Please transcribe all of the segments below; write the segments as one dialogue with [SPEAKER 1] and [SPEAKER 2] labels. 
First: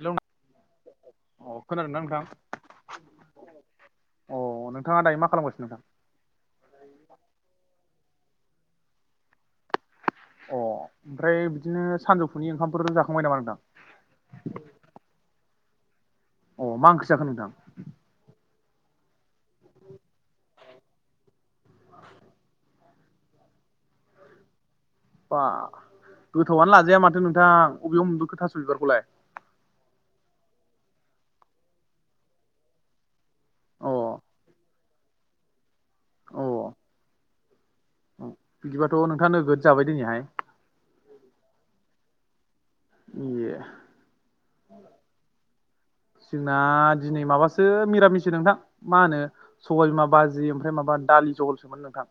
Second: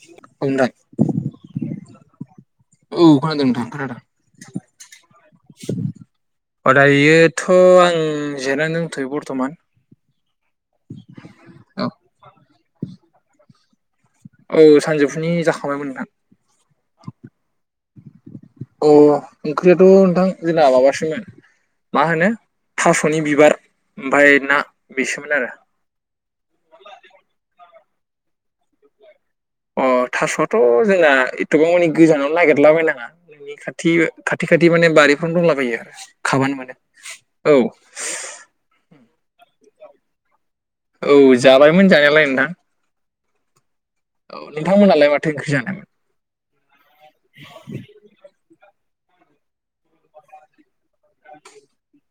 [SPEAKER 1] हेल'
[SPEAKER 2] ओमफ्राय
[SPEAKER 1] अ खोनादों ना नोंथां?
[SPEAKER 2] औ खोनादों नोंथां खोनादों।
[SPEAKER 1] अ नोंथाङा दायो मा खालामगासिनो नोंथां
[SPEAKER 2] अ दायोथ' आं जिरायना दंथ'यो बर्थ'मान।
[SPEAKER 1] अ ओमफ्राय बिदिनो सानजौफुनि ओंखामफोर जाखांबाय नामा नोंथां?
[SPEAKER 2] औ सानजौफुनि जाखांबायमोन नोंथां।
[SPEAKER 1] अ मा ओंख्रि जाखो नोंथां?
[SPEAKER 2] अ ओंख्रियाथ' नोंथां जोंना माबासोमोन मा होनो? थास'नि बिबार ओमफ्राय ना। बेसोमोन
[SPEAKER 1] बा
[SPEAKER 2] आरो
[SPEAKER 1] गोथावआनो लाजाया माथो नोंथां अबेयाव मोनबोखो थास' बिबारखौलाय?
[SPEAKER 2] अ थास'आथ जोंना एथबां मानि गोजानाव नागिरला बायनाङा नोंनि
[SPEAKER 1] अ
[SPEAKER 2] खाथि खाथि खाथि माने बारिफोरावनो दंलाबायो।
[SPEAKER 1] अ
[SPEAKER 2] खाबानो मोनो औ।
[SPEAKER 1] बिदिबाथ' नोंथाङा नोगोद जाबाय दिनैहाय।
[SPEAKER 2] औ जाबायमोन जानायालाय नोंथां।
[SPEAKER 1] ए।
[SPEAKER 2] औ नोंथांमोनहालाय माथो ओंख्रि जानायमोन?
[SPEAKER 1] जोंना दिनै माबासो मिरामिस नोंथां मा होनो सबाय बिमा बाजि ओमफ्राय माबा दालि जहलसोमोन नोंथां।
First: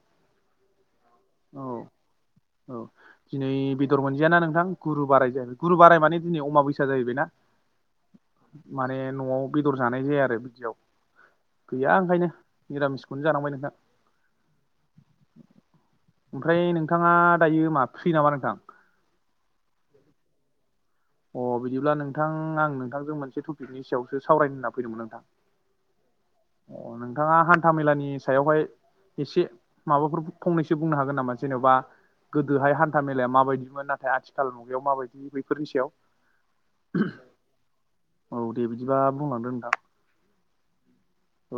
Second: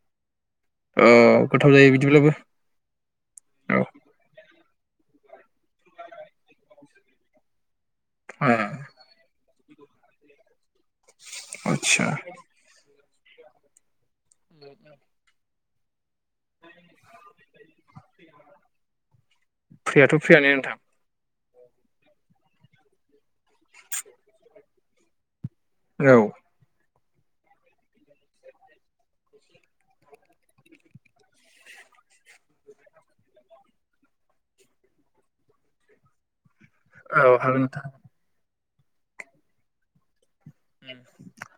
[SPEAKER 2] ओ
[SPEAKER 1] औ
[SPEAKER 2] गोथाव जायो बिदिब्लाबो।
[SPEAKER 1] औ दिनै
[SPEAKER 2] औ
[SPEAKER 1] बेदर मोनजायाना नोंथां गुरु बाराय जाहैबाय गुरु बाराय माने दिनै अमाबैसा जाहैबायना।
[SPEAKER 2] ए
[SPEAKER 1] माने न'आव बेदर जानाय जाया आरो बिदियाव गैया
[SPEAKER 2] आदसा
[SPEAKER 1] ओंखायनो। निरामिसखौनो जानांबाय नोंथां।
[SPEAKER 2] [inaudible]
[SPEAKER 1] ओमफ्राय नोंथाङा दायो मा फ्रि नामा नोंथां?
[SPEAKER 2] फ्रियाथ' फ्रियानो नोंथां।
[SPEAKER 1] अ बिदिब्ला नोंथां आं नोंथांजों मोनसे टपिकनि सायावसो सावरायनो होनना फैदोंमोन नोंथां।
[SPEAKER 2] औ।
[SPEAKER 1] अ नोंथाङा हान्था मेलानि सायावहाय एसे माबाफोर फंनैसो बुंनो हागोन नामा जेन'बा गोदोहाय हान्था मेलाया माबायदिमोन नाथाय आथिखाल मुगायाव माबायदि बेैफोरनि सायाव।
[SPEAKER 2] औ हागोन नोंथां।
[SPEAKER 1] औ दे बिदिबा बुंलांदो नोंथां।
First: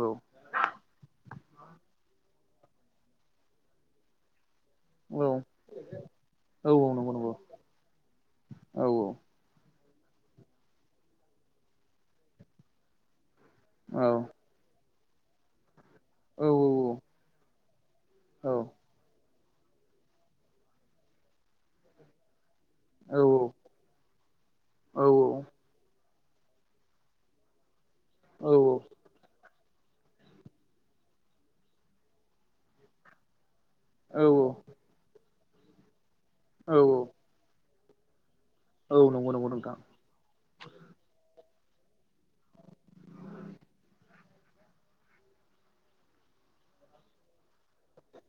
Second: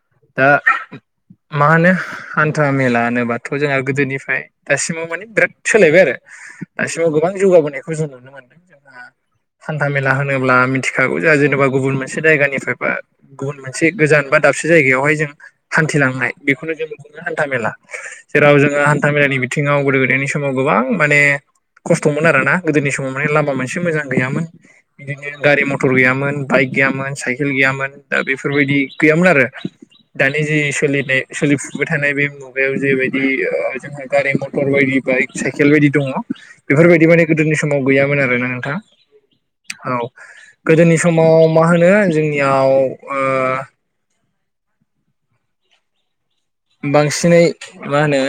[SPEAKER 1] औ
[SPEAKER 2] दा मा होनो हान्था मेला होनोब्लाथ' जोंहा गोदोनिफ्राय दासिमाव
[SPEAKER 1] औ
[SPEAKER 2] माने बिराद सोलायबाय आरो
[SPEAKER 1] औ औ
[SPEAKER 2] दासिमाव
[SPEAKER 1] नंगौ नंगौ
[SPEAKER 2] गोबां जौगाबोनायखौ जों नुनो मोनदों
[SPEAKER 1] औ
[SPEAKER 2] जोंहा हान्था मेला होनोब्ला मिथिखागौ जोंहा जेनेबा गुबुन मोनसे जायगानिफ्रायबा मोनसे
[SPEAKER 1] औ
[SPEAKER 2] गोजान बा दाबसे जायगायावहाय जों हान्थिलांनाय
[SPEAKER 1] औ
[SPEAKER 2] बेखौनो जों बुङो हान्था मेला
[SPEAKER 1] औ
[SPEAKER 2] जेराव जोङो हान्था मेलानि बिथिङाव गोदो गोदायनि समाव गोबां माने खस्थमोन आरोना गोदोनि समाव माने लामा
[SPEAKER 1] औ
[SPEAKER 2] मोनसे मोनसे मोजां गैयामोन बिदिनो
[SPEAKER 1] औ
[SPEAKER 2] गारि मथर गैयामोन बाइक गैयामोन साइकेल गैयामोन दा
[SPEAKER 1] औ औ
[SPEAKER 2] बेफोरबायदि गैयामोन आरो दानि जि सोलिनाय सोलिफुबाय थानाय बे मुगायाव जेबायदि ओ जोंहा
[SPEAKER 1] औ औ
[SPEAKER 2] गारि मथर बायदि बाइक साइकेल बायदि दङ
[SPEAKER 1] औ
[SPEAKER 2] बेफोरबायदि माने गोदोनि समाव गैयामोन आरोना नोंथां
[SPEAKER 1] औ नंगौ नंगौ नोंथां
[SPEAKER 2] औ गोदोनि समाव मा होनो जोंनियाव ओ बांसिनै मा होनो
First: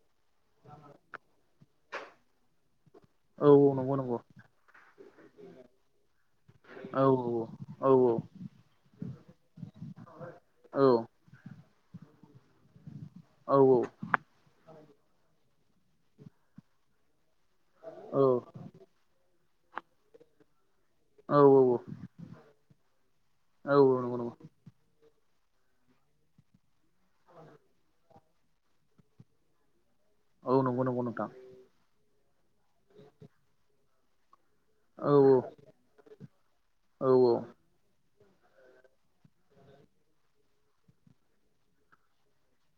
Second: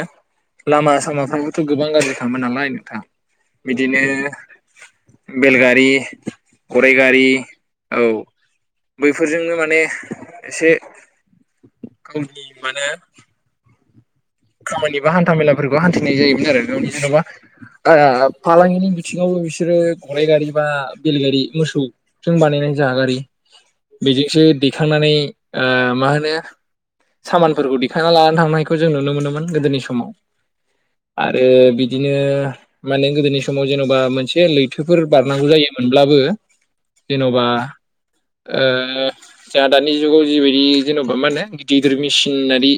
[SPEAKER 2] लामा सामाफ्राबोथ' गोबां गाज्रिखामोन नालाय नोंथां
[SPEAKER 1] औ नंगौ
[SPEAKER 2] बिदिनो
[SPEAKER 1] नंगौ
[SPEAKER 2] बेलगारि गराय
[SPEAKER 1] औ
[SPEAKER 2] गारि औ बैफोरजोंनो माने एसे
[SPEAKER 1] औ
[SPEAKER 2] गावनि माने
[SPEAKER 1] औ औ
[SPEAKER 2] खामानि बा हान्था मेलाफोरखौ हान्थिनाय जायोमोन आरो गावनि जेनबा ओ फालांगिनि थिङावबो बिसोरो गराइ गारि बा
[SPEAKER 1] औ
[SPEAKER 2] बेलगारि मोसौजों बानायनाय जा गारि
[SPEAKER 1] औ नंगौ
[SPEAKER 2] बेजोंसो
[SPEAKER 1] नंगौ
[SPEAKER 2] दैखांनानै ओ मा होनो सामानफोरखौ दिखांना लानानै थांनायखौ जों नुनो मोनोमोन गोदोनि समाव
[SPEAKER 1] औ नंगौ नंगौ नोंथां
[SPEAKER 2] आरो बिदिनो माने गोदोनि समाव जेनबा मोनसे जे लैथोफोर
[SPEAKER 1] औ
[SPEAKER 2] बारनांगौ जायोमोनब्लाबो
[SPEAKER 1] औ
[SPEAKER 2] जेनबा ओ जोंहा दानि जुगाव जिबायदि जेनबा मा होनो गिदिर गिदिर मेसिनारि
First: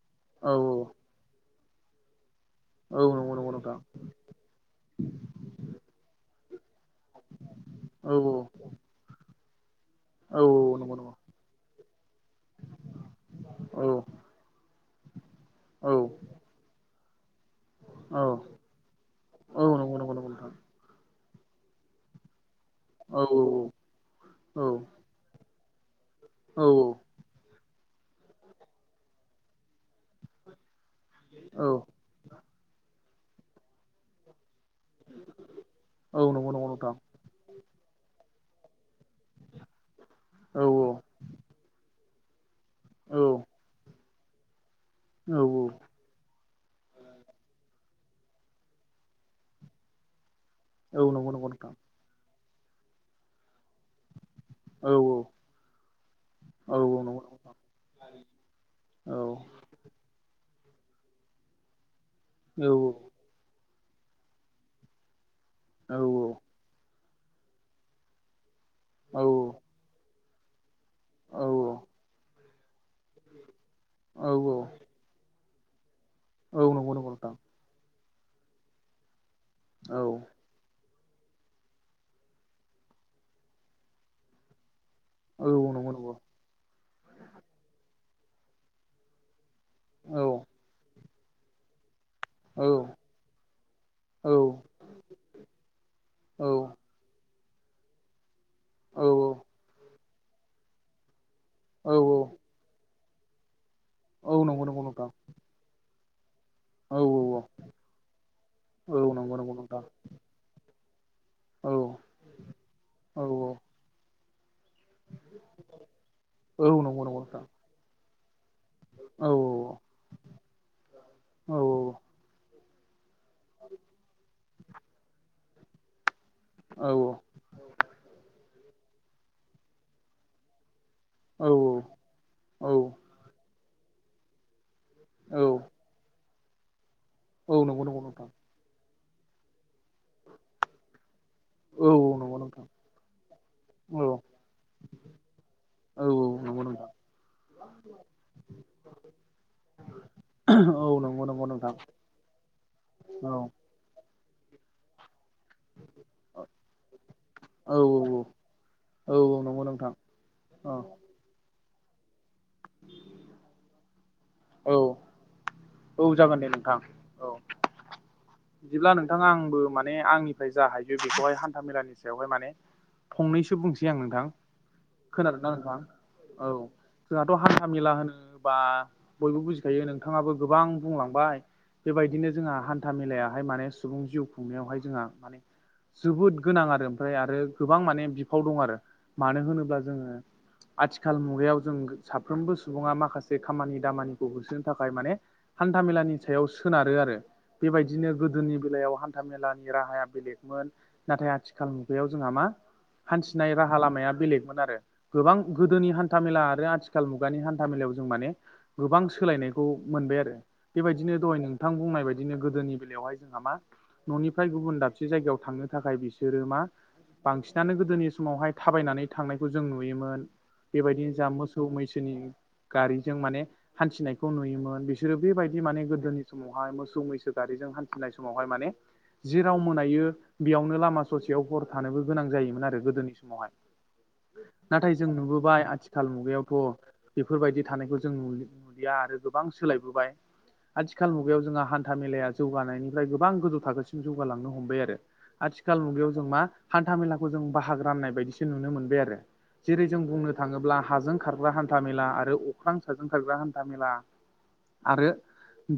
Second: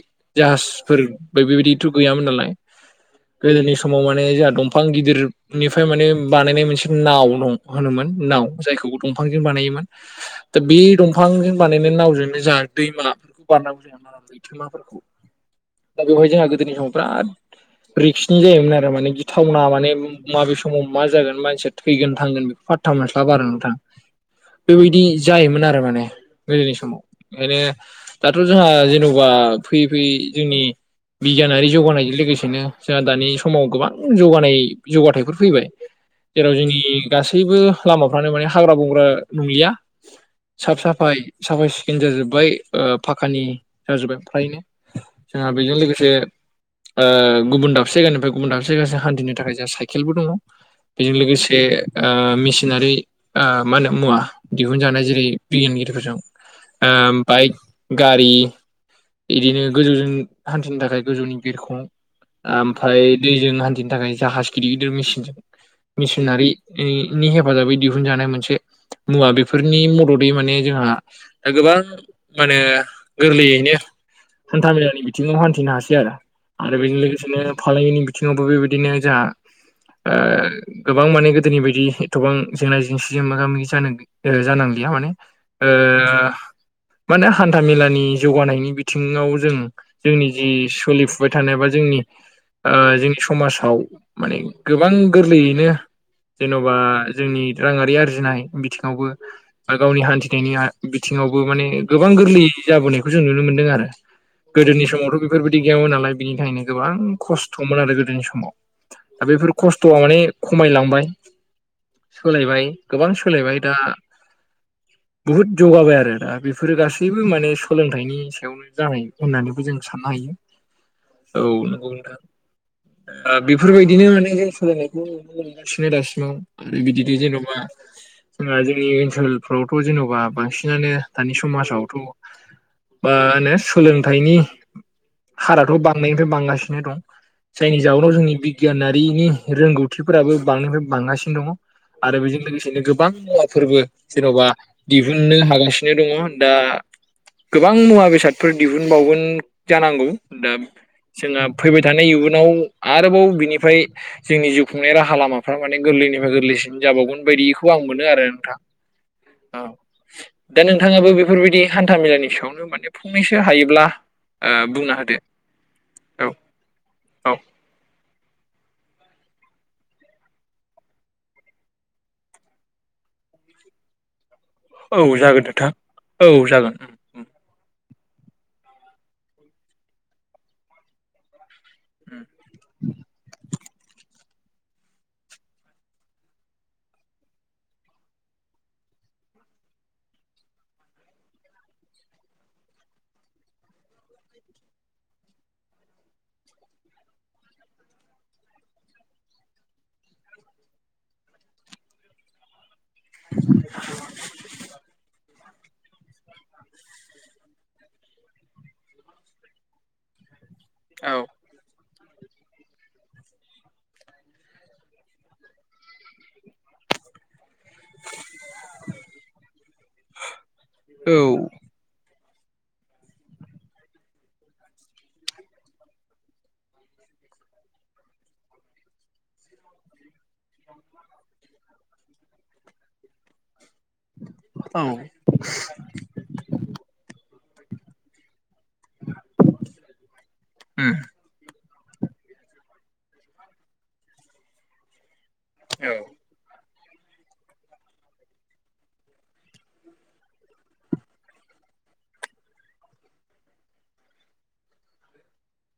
[SPEAKER 1] औ
[SPEAKER 2] जाहाजफोर बेबायदिथ' गैयामोन नालाय
[SPEAKER 1] औ नं
[SPEAKER 2] गोदोनि समाव माने जोंहा दंफां गिदिर बेनिफ्राय माने बानायनाय मोनसे नाव दं
[SPEAKER 1] औ
[SPEAKER 2] होनोमोन नाव जायखौ दंफांजों बानायोमोन
[SPEAKER 1] औ औ
[SPEAKER 2] दा बे
[SPEAKER 1] नंगौ औ नंगौ नंगौ नोंथां
[SPEAKER 2] दंफांजों बानायनाय नावजोंनो जा दैमा बेखौ
[SPEAKER 1] औ नंगौ नंगौ नोंथां औ नंगौ नोंथां औ नंगौ औ
[SPEAKER 2] [inaudible] लैथोमाफोरखौ दा बेवहाय जोंहा गोदोनि समाव बिराद रिक्सनि जायोमोन आरो माने गि थावना माने माबे समाव मा जागोन मानसिया थैगोन बेखौ फा था मोनस्लाबा आरो नोंथां बेबायदि जायोमोन आरो माने गोदोनि समाव ओंखायनो दाथ' जोंहा जेनबा फैयै फैयै जोंनि बिगियानारि जौगानायजों लोगोसेनो जोंहा दानि समाव गोबां जौगानाय जौगाथाइफोर फैबाय जेराव जोंनि गासैबो लामाफोरा माने हाग्रा बंग्रा नंलिया साफ साफाय साफाय सिखोन जाजोब्बाय ओ‌ फाखानि जाजोब्बाय फ्रायनो जोंहा बेजों लोगोसे ओ गुबुन दाबसे जायगानिफ्राय गुबुन दाबसे जायगासिम हान्थिनो थाखाय जोंहा साइकेलबो दङ बेजों लोगोसे ओ‌ मेचिनारि ओ‌ मा होनो मुवा दिहुनजानाय जेरै [unintelligible] मिरुजों ओ‌ बाइक गारि
[SPEAKER 1] औ
[SPEAKER 2] इदिनो गोजौजों हान्थिनो थाखाय गोजौनि बिरखं ओमफ्राय दैजों हान्थिनो थाखाय जाहाज गिदिर गिदिर मेसिनजों मिसिनारि नि हेफाजाबै दिहुनजानाय मोनसे
[SPEAKER 1] औ
[SPEAKER 2] मुवा बे
[SPEAKER 1] औ
[SPEAKER 2] फोरनि मददै माने जोंहा
[SPEAKER 1] औ
[SPEAKER 2] गोबां मा होनो गोरलैयैनो
[SPEAKER 1] औ औ
[SPEAKER 2] हान्था मेलानि बिथिङाव हान्थिनो हासै आरो
[SPEAKER 1] औ
[SPEAKER 2] आरो
[SPEAKER 1] नंगौ
[SPEAKER 2] बेजों
[SPEAKER 1] नंगौ नोंथां
[SPEAKER 2] लोगोसेनो फालांगिनि बिथिङावबो बेबायदिनो जोंहा
[SPEAKER 1] औ
[SPEAKER 2] ओ गोबां माने गोदोनि बायदि एथबां जेंना जेंसिजों मोगा मोगि जानो जानांलिया माने
[SPEAKER 1] औ औ नंगौ नंगौ
[SPEAKER 2] माहोनो हान्था मेलानि जौगानायनि बिथिङाव जों
[SPEAKER 1] औ
[SPEAKER 2] जोंनि जि सोलिफु बायथानाय बा जोंनि
[SPEAKER 1] औ
[SPEAKER 2] ओ जोंनि समाजाव
[SPEAKER 1] औ
[SPEAKER 2] माने गोबां गोरलैयैनो
[SPEAKER 1] औ
[SPEAKER 2] जेन'बा जोंनि राङारि आरजिनाय
[SPEAKER 1] औ
[SPEAKER 2] बिथिङावबो गावनि हान्थिनायनि बिथिङावबो माने
[SPEAKER 1] औ
[SPEAKER 2] गोबां गोरलैयै जाबोनायखौ जों नुनो मोन्दों आरो
[SPEAKER 1] औ नंगौ नंगौ
[SPEAKER 2] गोदोनि
[SPEAKER 1] नोंथां
[SPEAKER 2] समावथ' बेफोरबायदि गैयामोन नालाय बिनिखायनो गोबां
[SPEAKER 1] औ औ
[SPEAKER 2] खस्थ'मोन आरो गोदोनि समाव
[SPEAKER 1] औ औ
[SPEAKER 2] दा
[SPEAKER 1] नंगौ
[SPEAKER 2] बेफोर
[SPEAKER 1] नंगौ नोंथां
[SPEAKER 2] खस्थ'आ माने खमायलांबाय
[SPEAKER 1] औ
[SPEAKER 2] सोलायबाय गोबां
[SPEAKER 1] औ
[SPEAKER 2] सोलायबाय दा बुहुद जौगाबाय आरो दा
[SPEAKER 1] औ
[SPEAKER 2] बेफोरो
[SPEAKER 1] नंगौ नंगौ
[SPEAKER 2] गासैबो
[SPEAKER 1] नोंथां
[SPEAKER 2] माने सोलोंथाइनि सायावनो जानाय
[SPEAKER 1] औ
[SPEAKER 2] होननानैबो जों साननो हायो औ नंगौ नोंथां ओ बेफोरबायदिनो माने जों सोलायनायखौ नुनो मोनगासिनो दासिमाव आरो
[SPEAKER 1] औ
[SPEAKER 2] बिदिनो जेन'बा जोंहा जोंनि ओनसोलफ्रावथ' जेन'बा बांसिनानो दानि समाजावथ' मा होनो सोलोंथाइनि हाराथ' बां नायनिफ्राय बांगासिनो दं
[SPEAKER 1] औ
[SPEAKER 2] जायनि
[SPEAKER 1] नंगौ नंगौ
[SPEAKER 2] जउनाव
[SPEAKER 1] नोंथां
[SPEAKER 2] जोंनि बि गियानारिनि रोंगौथिफोराबो बांनिफ्राय बांगासिनो दङ।
[SPEAKER 1] औ
[SPEAKER 2] आरो
[SPEAKER 1] नंगौ
[SPEAKER 2] बेजों
[SPEAKER 1] नोंथां
[SPEAKER 2] लोगोसेनो गोबां मुवा फोरबो
[SPEAKER 1] औ
[SPEAKER 2] जेन'बा दिहुननो हागासिनो
[SPEAKER 1] औ
[SPEAKER 2] दङ दा
[SPEAKER 1] नंगौ नोंथां
[SPEAKER 2] गोबां मुवा बेसाद फोर दिहुनबावगोन जानांगौ दा
[SPEAKER 1] औ नंगौ
[SPEAKER 2] जोंहा
[SPEAKER 1] नंगौ नोंथां
[SPEAKER 2] फैबाय
[SPEAKER 1] औ
[SPEAKER 2] थानाय इयुनाव आरोबाव
[SPEAKER 1] औ
[SPEAKER 2] बिनिफ्राय जोंनि जिउ खुंनाय राहा लामाफ्रा माने गोरलैनो गोरलैसिन जाबावगोन बायदिखौ आं मोनो
[SPEAKER 1] औ
[SPEAKER 2] आरो
[SPEAKER 1] औ
[SPEAKER 2] नोंथां औ
[SPEAKER 1] नंगौ नोंथां
[SPEAKER 2] दा
[SPEAKER 1] औ
[SPEAKER 2] नोंथाङाबो बेफोरबायदि हान्था मेलानि सायावनो माने फंनैसो हायोब्ला ओ
[SPEAKER 1] औ
[SPEAKER 2] बुंना होदो
[SPEAKER 1] औ जागोन दे नोंथां औ बिदिब्ला नोंथाङा आंबो माने आंनिफ्राय जा हायो बेखौहाय हान्था मेलानि सायावहाय माने फंनैसो बुंनोसै आं नोंथां
[SPEAKER 2] औ जागोन
[SPEAKER 1] खोनादोंदा नोंथां औ जोंहाथ' हान्था मेला होनोबा बयबो बुजिखायो नोंथाङाबो गोबां बुंलांबाय बेबायदिनो जोंहा हान्था मेलायाहाय माने सुबुं जिउ खुंनायावहाय जोंहा माने जोबोद गोनां आरो ओमफ्राय आरो गोबां माने बिफाव दं आरो मानो होनोब्ला जोङो। आथिखाल मुगायाव जों साफ्रोमबो सुबुङा माखासे खामानि दामानिखौ होसोनो थाखाय माने हान्था मेलानि सायाव सोनारो आरो बेबायदिनो गोदोनि बेलायाव हान्था मेलानि राहाया बेलेगमोन नाथाय आथिखाल मुगायाव जोंहा मा हान्थिनाय राहा लामाया बेलेगमोन आरो गोबां गोदोनि हान्था मेला आरो आथिखाल मुगानि हान्था मेलायाव जों माने गोबां सोलायनायखौ मोनबाय आरो बेबायदिनो
[SPEAKER 2] औ
[SPEAKER 1] दहय नोंथां बुंनाय बायदिनो गोदोनि बेलायावहाय जोंहा मा न'निफ्राय गुबुन दाबसे जायगायाव थांनो थाखाय बिसोरो मा बांसिनानो गोदोनि समावहाय थाबायनानै थांनायखौ जों नुयोमोन बेबायदिनो
[SPEAKER 2] औ
[SPEAKER 1] जा मोसौ मोसौ मैसोनि गारिजों माने हान्थिनायखौ नुयोमोन बिसोर बिसोरो बे बायदि माने गोदोनि समावहाय मोसौ मैसो गारिजों हान्थिनाय समावहाय माने जेराव मोनायो बेयावनो लामा ससेयाव हर थानोबो गोनां जायोमोन आरो गोदोनि समावहाय नाथाय
[SPEAKER 2] औ
[SPEAKER 1] जों नुबोबाय आथि खाल मुगायावथ' बेफोरबायदि थानायखौ जों नुलिया आरो गोबां सोलाय नुबाय
[SPEAKER 2] उम
[SPEAKER 1] आथिखाल बेयाव जोंहा हान्था मेलाया जौगानायनिफ्राय गोबां गोजौ थाखोसिम जौगालांनो हमबाय आरो आथिखाल मुगायाव
[SPEAKER 2] औ
[SPEAKER 1] जों मा हान्था मेलाखौ जों बाहागो राननाय बायदिसो नुनो मोनबाय आरो जेरै जों बुंनो थाङोब्ला हाजों खारग्रा हान्था मेला आरो अख्रां साजों खारग्रा हान्था मेला आरो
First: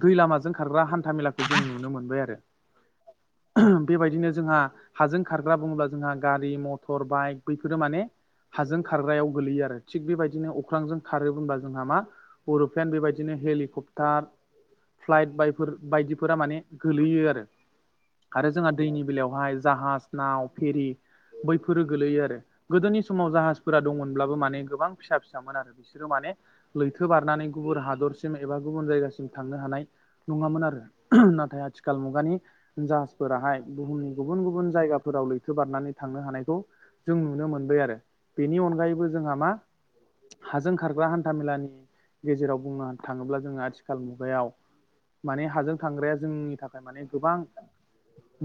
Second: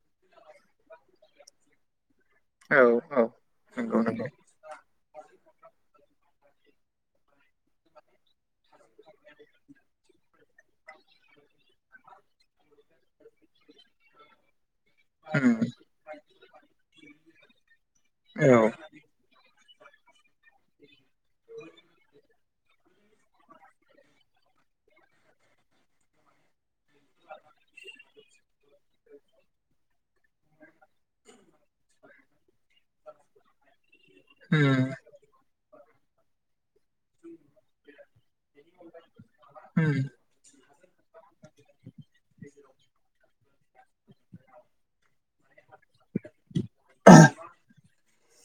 [SPEAKER 1] दै लामाजों खारग्रा हान्था मेलाखौ जों नुनो मोनबाय आरो
[SPEAKER 2] औ औ
[SPEAKER 1] [unintelligible]
[SPEAKER 2] नंगौ
[SPEAKER 1] बेबायदिनो
[SPEAKER 2] नंगौ
[SPEAKER 1] जोंहा हाजों खारग्रा बुङोब्ला जोंहा गारि मटर बाइक बैफोरो माने हाजों खारग्रायाव गोग्लैयो आरो थिग बेबायदिनो अख्रांजों खारो होनबब्ला जोंहा मा अरुप्लेन बेबायदिनो हेलिकप्ट दा फ्लाइट
[SPEAKER 2] उम
[SPEAKER 1] बायफोर बायदिफोरा माने गोलैयो आरो आरो
[SPEAKER 2] औ
[SPEAKER 1] जोंहा दैनि बेलायावहाय जाहाज नाव फेरि बैफोरो गोलैयो आरो गोदोनि समाव जाहाजफोरा दंमोनब्लाबो माने गोबां फिसा फिसामोन आरो बिसोरो माने लैथो बारनानै गुबुन हादरसिम एबा गुबुन जायगासिम थांनो हानाय नङामोन आरो नाथाय आथिखाल मुगानि जा फोराहाय बुहुमनि गुबुन गुबुन
[SPEAKER 2] उम
[SPEAKER 1] जायगाफोराव लैथो बारनानै थांनो हानायखौ जों नुनो मोनबाय आरो बेनि अनगायैबो जोंहा मा हाजों खारग्रा हान्था मेलानि गेजेराव बुंनो थाङोब्ला जोङो आथिखाल मुगायाव माने हाजों थांग्राया जोंनि थाखाय माने गोबां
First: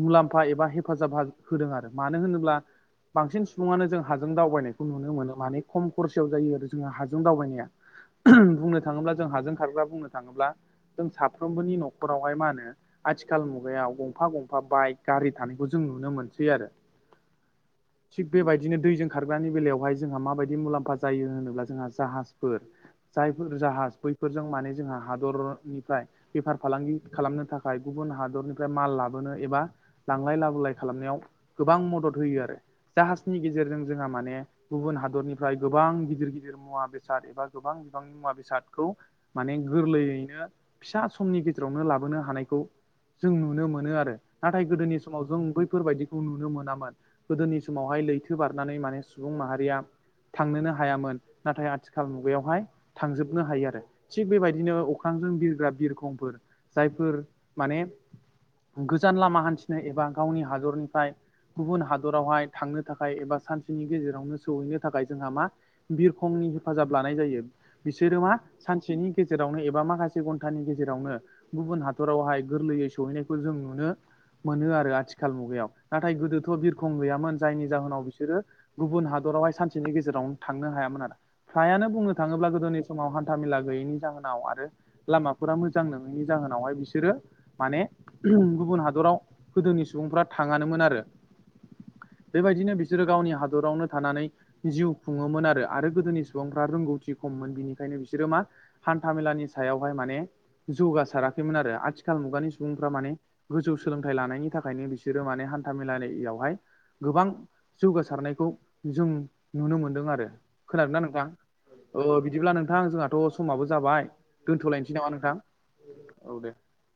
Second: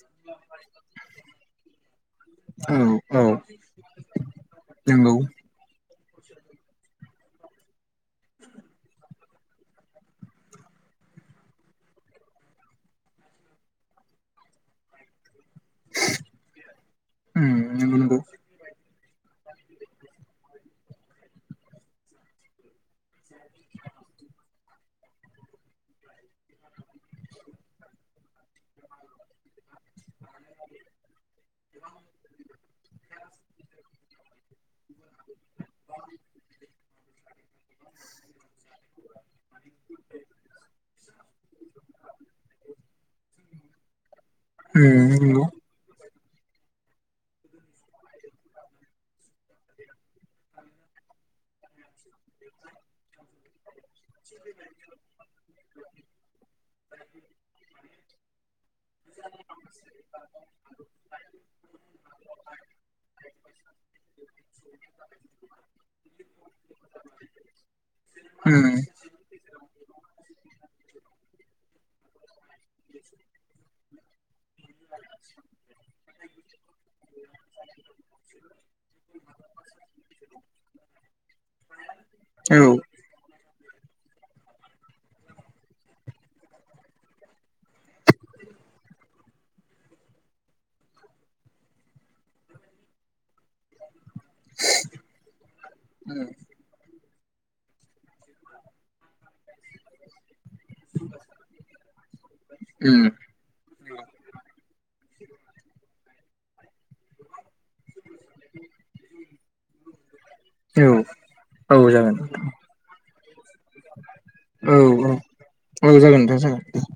[SPEAKER 1] मुलाम्फा एबा हेफाजाब होदों आरो मानो होनोब्ला
[SPEAKER 2] उम औ
[SPEAKER 1] बांसिन सुबुङानो जों हाजों दावबायनायखौ नुनो
[SPEAKER 2] नंगौ
[SPEAKER 1] मोनो माने खम खरसयाव जायो आरो जोंहा हाजों दावबायनाया बुंनो थाङोब्ला जों हाजों खारग्रा बुंनो थाङोब्ला जों साफ्रोमबोनि नखरावहाय मा होनो आथिखाल मुगायाव गंफा गंफा बाइक गारि थानायखौ जों जों नुनो मोनसै
[SPEAKER 2] उम नंगौ नंगौ
[SPEAKER 1] आरो बेबायदिनो दैजों खारग्रानि बेलायावहाय जोंहा माबायदि मुलाम्फा जायो होनोब्ला जोंहा जाहाजफोर जायफोर जाहाज बैफोरजों माने जोंहा हादरनिफ्राय बेफार फालांगि खालामनो थाखाय गुबुन हादरनिफ्राय माल लाबोनो एबा लांलाय लाबोलाय खालामनायाव गोबां मदद होयो आरो जाहाजनि गेजेरजों जोंहा माने गुबुन हादरनि फ्राय गोबां गिदिर गिदिर मुवा बेसाद एबा गोबां बिबांनि मुवा बेसादखौ माने गोरलैयैनो फिसा समनि गेजेरावनो लाबोनो हानायखौ जों नुनो मोनो आरो नाथाय गोदोनि
[SPEAKER 2] उम
[SPEAKER 1] समाव जों
[SPEAKER 2] नंगौ
[SPEAKER 1] बै फोरबायदिखौ नुनो मोनामोन गोदोनि समावहाय लैथो बारनानै माने सुबुं माहारिया थांनोनो हायामोन नाथाय आथिखाल मुगायावहाय थांजोबनो हायो आरो। थिग बेबायदिनो अख्रांजों बिरग्रा बिरखंफोर जायफोर माने गोजान लामा हान्थिनो एबा गावनि हादरनिफ्राय गुबुन हादरावहाय थांनो थाखाय एबा सानसेनि गेजेरावनो सौहैनो थाखाय जोंहा मा बिरखंनि हेफाजाब लानाय जायो बिसोरो मा
[SPEAKER 2] उम
[SPEAKER 1] बिनि गेजेरावनो एबा माखासे घन्टानि गेजेरावनो गुबुन हाद हादरावहाय गोरलैयै सहैनायखौ जों नुनो मोनो आरो आथिखाल मुगायाव नाथाय गोदोथ' बिरखं गैयामोन जायनि जाहोनाव बिसोरो गुबुन हादरावहाय सानसेनि गेजेरावनो थांनो हायामोन आरो फ्रायानो बुंनो थाङोब्ला
[SPEAKER 2] औ
[SPEAKER 1] गोदोनि समाव हान था मेला गैयैनि जाहोनाव आरो लामाफोरा मोजां नोङैनि जाहोनावहाय बिसोरो माने गुबुन हादराव गोदोनि सुबुंफ्रा थांङानोमोन आरो। बेबायदिनो बिसोरो गावनि हा दरावनो थानानै जिउ खुङोमोन आरो आरो गोदोनि सुबुंफ्रा रोंगौथि खममोन बिनिखायनो बि बिसोरो मा हान्था मेलानि सायावहाय माने जौगासाराखैमोन आरो आथिखाल मुगानि सुबुंफ्रा
[SPEAKER 2] उम
[SPEAKER 1] माने गोजौ सोलोंथाइ लानायनि थाखायनो बिसोरो माने हान्था मेलायावहाय गोबां जौगासारनायखौ जों नुनो मोनदों आरो। खोनादोंना
[SPEAKER 2] औ
[SPEAKER 1] नोंथां?
[SPEAKER 2] औ
[SPEAKER 1] ओ
[SPEAKER 2] जागोन
[SPEAKER 1] बिदिब्ला नोंथां जोंहा थ' समाबो जाबाय
[SPEAKER 2] औ
[SPEAKER 1] दोनथ'लायनोसै नामा
[SPEAKER 2] औ जागोन
[SPEAKER 1] नोंथां?
[SPEAKER 2] [inaudible]